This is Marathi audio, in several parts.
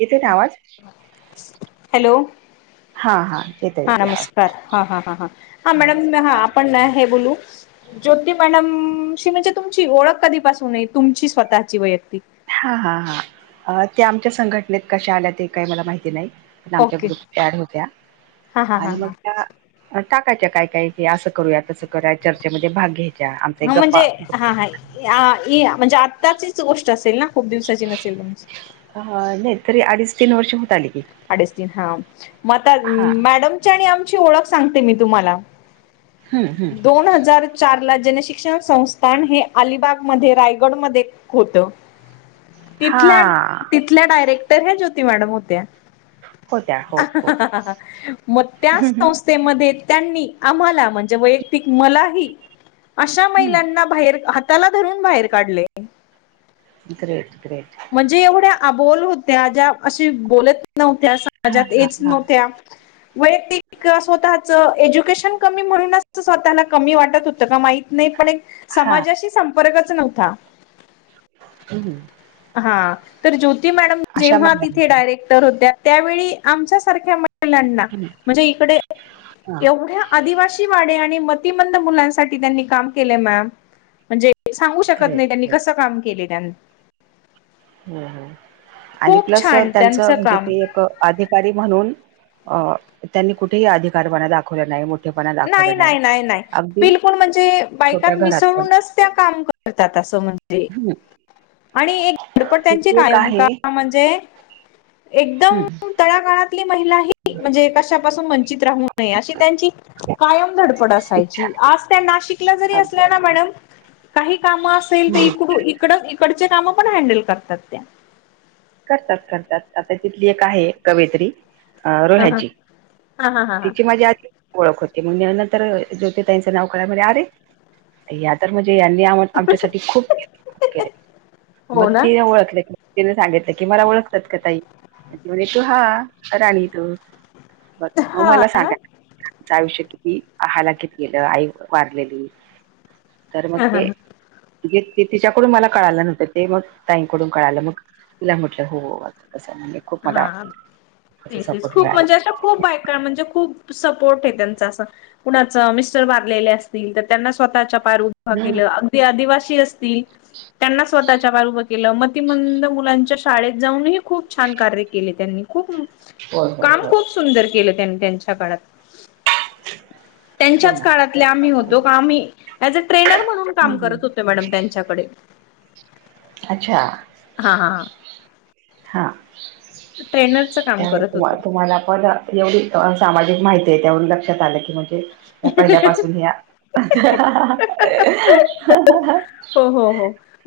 येेतोय का आवाज? [inaudible] हॅलो हां -हां येतय. हा नमस्कार हा -हा- हा- हा- हा मॅडम नमस्कार हा आपण हे बोलू. ज्योती मॅडमशी म्हणजे तुमची ओळख कधीपासून आहे तुमची स्वतःची वैयक्तिक? हा- हा- हा त्या आमच्या संघटनेत कशा आल्या ते काही मला माहिती नाही. [unintelligible] आमच्या ओके ग्रुपच्या ऍड होत्या हा हा हा आणि मग हा त्या टाकायच्या काय- काय असं करूया तसं करुया चर्चेमध्ये भाग घ्यायचा. हा म्हणजे हा -हा इ आ इ म्हणजे आत्ताचीच गोष्ट असेल ना खूप दिवसाची नसेल तुमच. हा- हा नाही, तरी अडीच, तीन वर्ष होत आली की. अडिच, तीन हा, मग आता हा मॅडमची आणि आमची ओळख सांगते मी तुम्हाला. हम्म हम्म दोन हजार. चार ला जनशिक्षण संस्थान हे अलिबाग मध्ये रायगड मध्ये होत. हा तिथल्या -तिथल्या डायरेक्टर ह्या ज्योती मॅडम होत्या. होत्या हो हो [inaudible] मग त्या हम्म हम्म संस्थेमध्ये त्यांनी आम्हाला म्हण वैयक्तिक मलाही अशा हम्म महिलांना बाहेर हाताला धरून बाहेर काढले. ग्रेट ग्रेट म्हणजे एवढ्या अबोल होत्या ज्या अशी बोलत नव्हत्या हा समाजात हा येत हा नव्हत्या. ह वैयक्तिक स्वतःच एज्युकेशन कमी म्हणूनच स्वतःला कमी वाटतंहोतं का माई नाही पण एक हा समाजाशी संपर्कच नव्हता. ह हा तर ज्योती मॅडम अशा जेव्हा मध्ये तिथे डायरेक्टर होत्या त्यावेळी आमच्या सारख्या महिल्यांना हम्म म्हणजे इकडे हा एवढ्या आदिवासी वाडे आणि मतिमंद मुलांसाठी त्यांनी काम केले मॅम म्हणजे सांगू शकत ग्रेट नाही त्यांनी ग्रेट कसं काम केले त्यां हो आणि खूप प्लस छान त्यांचं म्हणजे काम ते एक अधिकारी म्हणून अ त्यांनी कुठेही अधिकारपणा दाखवला नाही मोठेपणा दाखवला नाही नाही नाही नाही अगदी बिलकुल म्हणजे छोट्या बायकात घरात पण मिसळूनच त्या काम करतात असं म्हणजे हम्म आणि एक धडपड त्यांची तिथे एक कायम आहे का म्हणजे एकदम हम्म तळा गाळातली महिला ह म्हणजे कशापासून वंचित राहू नये अशी त्यांची कायम दडपडा इच्छा असते. आज नाशिकला जरी अगदी असल्या ना अगदी मॅडम काही काम असेल तर इकडून इकडं इकडचे काम पण हँडल करतात त्या करतात करतात आता तिथली एक आहे कवित्री अ हा हा रोह्याची हा हा हा हा तिची माझी आ ओळख होती मग नंतर ज्योतीताईचं नाव कळलं म्हणे अरे या तर म्हणजे यांनी आ आमच्यासाठी खूप केले हो मग ना तिने ओळखले तिने सांगितलं. की मला ओळखतात का ताई म्हणे तू हा राणी तू बरं हा मला सांगा ना आमचं आयुष्य किती? आहाला कित गेलं आई वारलेली तर मग हा हा ते ते तिच्याकडून मला कळालं नव्हतं ते मग ताईंकडून कळालं मग तिला म्हटलं हो हो आता कसं खूप मला हा त्याचा तेच तेच सपोर्ट खूप मिळाला. म्हणजे असं खूप बायका म्हणजे खूप सपोर्ट आहे त्यांचा असं कुणाच मिस्टर वारलेले असतील तर त्यांना स्वतःच्या पायारवर उभ हम्म. केलं. आदिवासी असतील. त्यांना स्वतःच्या पायावर उभ केलं मतिमंद मुलांच्या शाळेत जाऊनही खूप छान कार्य केले त्यांनी खूप होय होय काम होय खूप सुंदर केले त्यांनी त्यां हो त्यांच्याच ना. काळातले आम्ही होतो हम्म, का आम्ही अआज ट्रेनर म्हणून काम हम्म. करत होते मॅडम त्यांच्याकडे अच्छा हा हा हा हा ट्रेनरच काम करत त्यामुळे होतो. तुम्हाला पद एवढी सामाजिक माहिती आहे त्यावरून लक्षात आलं की म्हणजे पहिल्यापासून ह्या हृ.. हृ.. हृ.. हो हो हो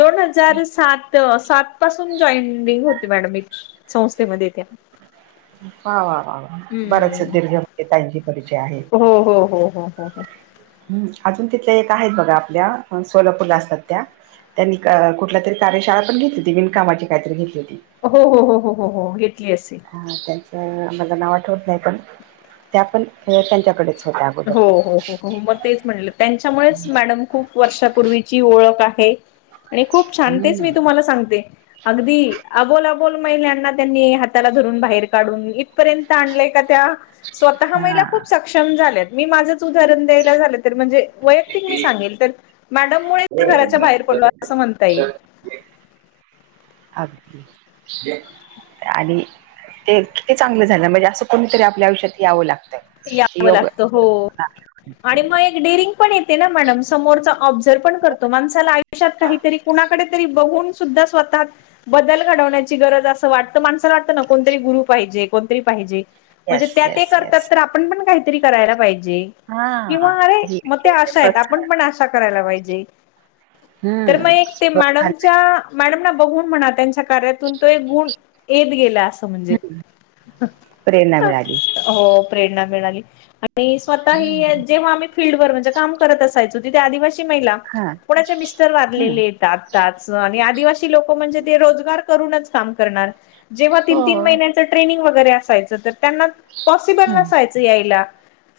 दोन हजार सात सात पासून जॉइनिंग होते मॅडम मी. संस्थेमध्ये त्या ह वा वा वा बरायाच हम्म दीर्घ त्यां परिचय आहे. हो हो हो हो हो हो हाअजून तिथल्या एक आहेत बघा आपल्या सोलापूरला असतात त्या त्यांनी कुठल्या तरी कार्यशाळा पण घेतली होती विनकामाची काहीतरी घेतली होती. हो हो हो हो हो हो घेतली असेल. ह त्याचं मलां नाव आठवत नाही पण त्या पण हे त्यांच्याकडेच. होत्या अगोदर हो हो हो हो हो मग तेच म्हटलं त्यांच्यामुळेच मॅडम खूप वर्षापूर्वीची ओळख आहे आणि खूप छान तेच मी हम्म तुम्हाला सांगते. अगदी.. अबोल अबोल महिलांना त्यांनी हाताला धरून बाहेर काढून घे पर्यंत आणलंय का त्या, स्वतः महिला हा खूप सक्षम झाल्यात. मी माझंच उदाहरण द्यायला झालं तर म्हणजे वैयक्तिक मी सांगेल तर मॅडम मुळे घराच्या बाहेर पडलो असं म्हणता येई. [inaudible] अग.. दे आणि.. ते किती चांगलं झालं म्हणजे असं कोणीतरी आपल्या आयुष्यात यावं लागतं. यावं योग लागत हो.. आणि मग एक डरिंग पण येते ना मॅडम समोर ऑबझर्व पण करतो माणसाला आयुषत काहीतरी कुणाकडे तरी बघून फ सुद्धा स्वतः बदल घडवण्याची गरज असं वाटतं माणसाला वाटतं ना कोणतरी गुरु पाहिजे कोणतरी पाहिजे. म्हणजे येस त्या ते येस करतात येस तर आपण पण काहीतरी करायला पाहिजे. हा किंवा अरे ही मग ते आशा आहेत प्रोत्साहन आपण पण आशा करायला पाहिजे. तर मग हम्म एक ते प्रोत्साहन, मॅडमच्या.. मॅडम बघून म्हणा त्यांच्या- कार्यातून तो एक गुण येत गेला असं म्हणजे हम्म, प्रेरणा मिळाली हो प्रेरणा मिळाली आणि स्वतः हा ही जेव्हा आम्ही फीलल्ड वर म्हणजे काम करत असायचो तिथे आदिवासी महिला कोणाच्या मिस्टर वारलेले हम्म येतात. आदीवासी लोक म्हणजे ते रोजगार करूनच काम करणार जेव्हा तीन तीन महिने ट्रेनिंग वगैरे असायच त्यांना पॉसिबल हम्म नयच याला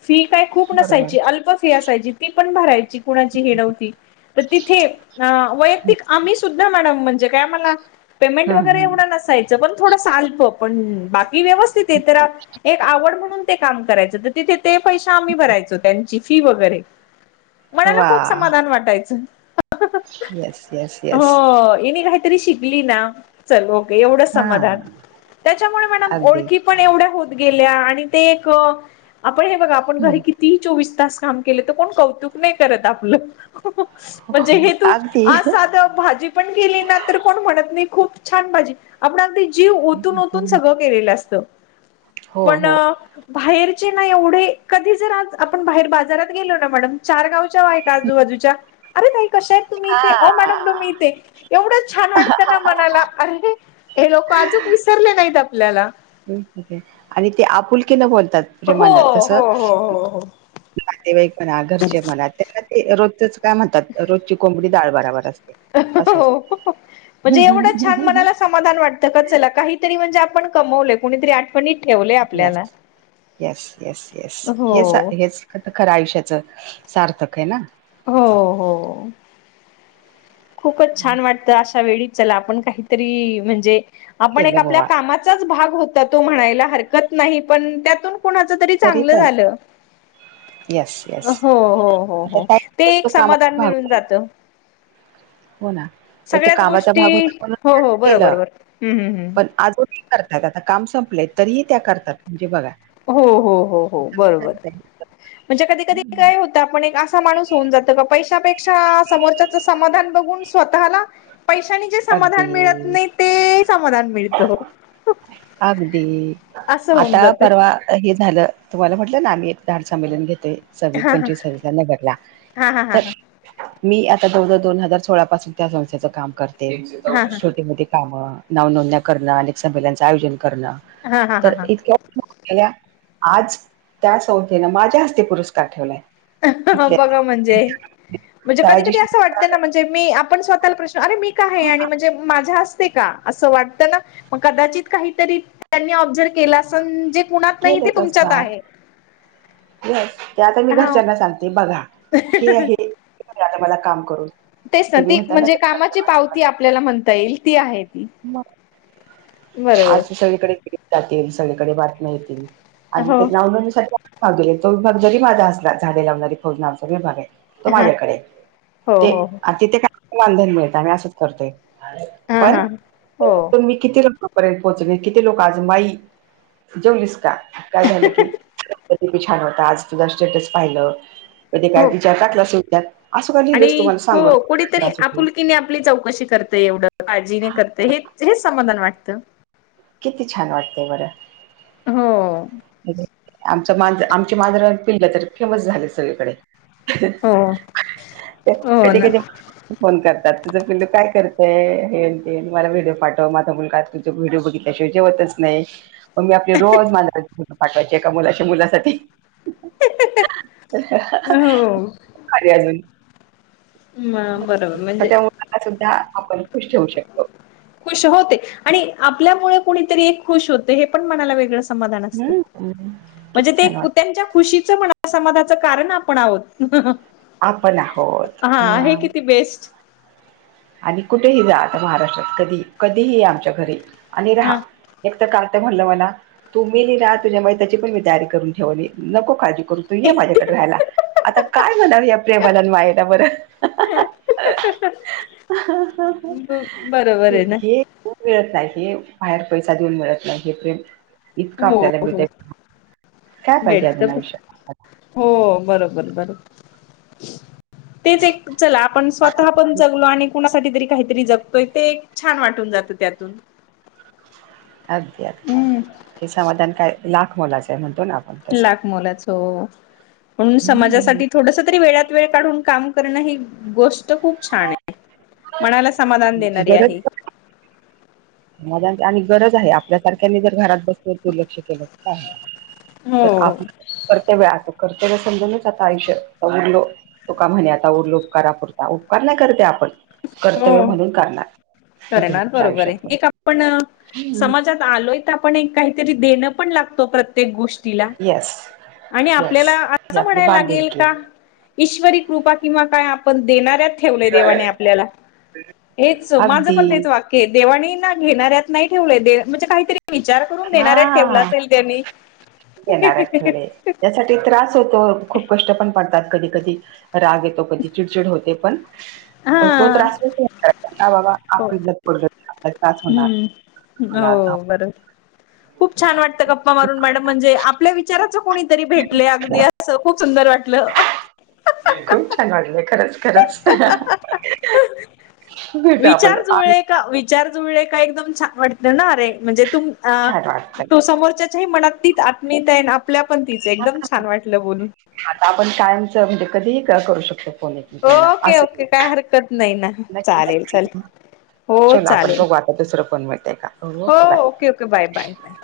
फी काय खूप बरोबर नसायची अल्प फी असायची ती पण भरायची कुणाची हे नव्हती. तर तिथे अ.. वैयक्तिक आम्ही सुद्धा मॅडम म्हणजे काय आमहला पेमेंट हम्म वगैरे ऐवढ हम्म नसायच. पण थोडस अल्प पण बाकी व्यवस्थित आहे तर एक आवड म्हणून ते काम करायचं. तिथे ते पैसे आम्ही भरायचो त्यांची फी वगैरे मनाला वा खूप समाधान वाटायचं, येस येस येस हो.. ऐनीघाट ती शिकली ना चल मोकळी ऐवढच हा समाधान त्याचामुळे मडम अगदी ओळखी पण एवढ्या होत गेल्या आणि ते एक.. आपण हे बघा आपण घरी हम्म कि ती चोवीस तास काम केले तर कोण कौतुक नाही करत आपलं. हृ.. म्हणजे हे तू अगदी आज हं, साध भाजी आपण केली ना तर कोण म्हणत नाही खूप छान भाजी आपणगदी जीव ओतून ओतून हं. सगळं केलेलं असत.. हो पण हो बाहेरचे ना एवढे कधी जर आज आपण बाहेर बाजारात गेलो ना मॅडम चार गावच्या बाई आजूबाजूच्या अरे ताई कशा आहेत तुम्ही हा इथे हो मॅडम तुम्ही इथे एवढं छान वाटतं ना मनाला अरे हे लोक आजूनच विसरले नाहीत आपल्याला आणि ते आपुलकीे न बोलतात हो प्रेमान तसं हो हो नातेवाईक म्हणा घरचे म्हणा त्याना ते रोजचच काय म्हणतात रोजची कोंबडी डाळ बराबर असते. असं असतं म्हणजे एवढं छान मनाला समाधान वाटतं का त्याला काही म्हणजे आपण कमव कोरी आठवणीतील ठेवलं येस येस येस येस हो हेच हेच आता खरं आयुष्याचं सार्थक आहे ना? हो हो खूपच छान वाटतं अशा वेळी चला आपण काहीतरी म्हणजे आपण एक केलं आपल्या बाबा कामाचाच भाग होता तो म्हणायला हरकत नाही पण त्यातून कुणाच तरी चांगलं झालं. येस येस हो हो हो आता हो ते काही तो एक समाधान कामाचा भाग मिळून आहे जात. हो ना तर ते सगळ्याच कामाचा गोष्टी भाग होता म्हणून हो मी हो आधी बरोबर केलं बर हम्म हम्म पण हम्म आजू करतायत आता काम संपलेय तरीही त्या करतात, म्हणजे बघा. हो हो हो हो बरोबर, म्हणजे कधी कधी काय हो आपण एक असा माणूस होऊन जातो का, पैशापेक्षा समोरच्याच समाधान बघून स्वतःला पैशानी जे समाधान मिळत अगदी नाही, ते समाधान मि अगदी, असं होऊन आता जात परवा हे झालं, तुम्हाला म्हटलं ना मी एक झाड संमेलन घेतोय. सव्वीस हा हा पंचवीस सव्वीस न भरला हा हा हा तर हा मी आता जवळ जवळ दोन हजार सोळा पासून त्या संस्थेचं काम कर ते हा हा छोटी मोठीे कामं, नाव नोंदण्या करणं अनेक संमेलनचं आयोजन करनं हा हा हा तर इतक्या ल्या, आज त्या संस्थेनं माझ्या हस्ते पुरस्कार ठेवलाय. तिथल्या बघा म्हणजे, म्हणजे कधी ताजी कधी असं वाटत ना म्हणजे, मी आपण स्वतःला प्रश्न अरे मी काय आहे, हा आणि म्हणजे माझ्या हस ते का, असं वाटतं ना, पण कदाचित काहीतरी त्यांनी ओबीजर्व केलं असण जे कुणात नाही ते केलंच तुमच्यात असणार आहे. येस, ते आता मी हा घरच्यांना सांगते, बघा हे मिळालं आहे मला काम करून. तेच ना, तुम्ही ती म्हणता म्हणजे कामाची पावती आपल्याला म्हणता येईल ती आहे. ती मग, बरोबर आज तर सगळीकडे [unintelligible] जातील सगळीकडे बातम्या येतील. आणि हो ते नावनोंदणीसाठी [unintelligible] तो विभाग जरी माझा असला, झाडे लावणारी फौज नावचा आमचा विभाग आहे. तो हा माझ्याकडे, हो ते हो हो अन तिथे काय वानधन मिळत नाही आम्ही असंच करतोय. हा हा, हो. तुम्ही किती लोकांपर्यंत पोहोचले, किती लोकं आज माई जेवलीस का? काय झालं की, [unintelligible] छान होता, आज तुझा स्टेटस पाहिलं. तर ते काय हो विचारतात [unintelligible] आणि हो कुणीतरी होतील आपुलकीने आपली चव कशी करते एवढं काळजीने करतंय हे हेच समाधान वाटतं. किती छान वाटतंय बरं. हो आमच मांज आमची मांजराची पिल्लं तर फेमस झालेत सगळीकडे. हो हो कधी ना कधी फोन करतात, तुझं पिल्लू काय करतंय हे ते, मला व्हिडिओ पाठव माझा मुलगा तो व्हिडिओ बघितल्या शिवाय जेवतच नाही, मग मी आपले रोज माझ फोटो पाठवायची एका मुलाच्या मुलासाठी. हो खाली अजून म बरोबर म्हणजे अस सुद्धा आपण खुश ठेऊ शकतो. खुश हो ते आणि आपल्यामुळे कुणीतरी एक खुश होतंय, हे पण मनाला वेगळं समाधान असतं, हम्म हम्म. किती म्हणजे ते छान वाटत त्यांच्या खुशीच समाधाच कारण आपण आहोत. आपण आहोत हा, हे मग किती बेस्ट. आणि कुठेही जा आता महाराष्ट्रात, कधी कधीही आमच्या घरी आणि राहा. हा एक तर कार्ट म्हणलं मला, तू मेली ना तुझ्या मयताची पण मी तयारी करून ठेवली, नको काळजी करू. तू ये माझ्याकडे राहायला, आता काय म्हणावं प्रेमाला अन मायेला बरं? [unintelligible] बरोबर आहे ना हे खूप मिळत नाही हे, बाहेर पैसा देऊन मिळत नाही हे ते इतकं आपल्याला मिळतंय. मिळतंय, हो बरोबर बरोबर. तेच एक चला, आपण स्वतः पण जगलो आणि कुणासाठी तरी काहीतरी जगतोय, ते एक छान वाटून जातं त्यातून. अगदी अगदी, हम्म हे समाधान काय लाख मोलाचं आहे म्हणतो ना आपण तसं लाखमोलाचं ओ. म्हणून हम्म समाजासाठी थोडस तरी वेळात वेळ काढून काम करणं ही गोष्ट खूप छान हे मणाला समाधान देणारी गरज आहे. पण [unintelligible] आणि गरज आहे आपल्या सारख्यांनी जर घरात बसल दुर्लक्ष केलं तर काय हाय. हो तर आपल कर्तव्य अस कर्तव्य समजूनच आता आयुष्य उरलो तुका म्हणे आता उरलो उपकारा पुरता. उपकार नाही करते आपण. कर्तव्य हो म्हणून करणार. इथून पुढच्या आयुष्यात पण. पण हम्म. समाजात आलोय तर आपण एक काहीतरी देणं पण लागतो प्र प्रत्येक गोष्टीला येस आणि येस आपल्याला ही असं आपली म्हणायला लागेल बांधिलकी का ईश्वरी कृपा किंवा काय आपण देणाऱ्यात ठेवलंय देवाने आपल्याला. ते हेच माझं पण तेच वाक्य आहे. देवानी ना घेणाऱ्यात नाही ठेवलंय म्हणजे काहीतरी विचार करून देणारऱ्यात ठेवलं हा असेल त्यानी. देणाऱ्यात ठेवलय. त्यासाठी त्रास होतो. खूप कष्ट पण पडतात कधी कधी राग येतो. कधी चिडचिड होते. पण तो हा त्रास ह बाबा आप हो प आपलक त्रास होणार. हम्म हो. होणार बरोबर. खूप छान वाटतं गप्पा मारून मॅडम म्हणजे आपल्या विचाराच कोणीतरी भेटले अगदी असं खूप सुंदर वाटलं. खूप छान वाटलं. खरंच खरंच. अहं अहं. विचार जुळे का विचार जुळे का एकदम छान वाट देणारे म्हणजे तुम छान वाटतंय. अ समोरच्याच्याही मनात ती मी तीत आहे आपल्या पण तिचं एकदम छान वाटलं बोलून. आता आपण कायमच म्हणजे कधीही करू शकतो फोन हे ओके ओके. काय हरकत नाही ना. नक्की चालेल नक्की. चालेल. हो चला आपण चालेल. बघू आता दुसरं कोण मिळतंय का हो okay bye. Okay okay. Bye bye bye.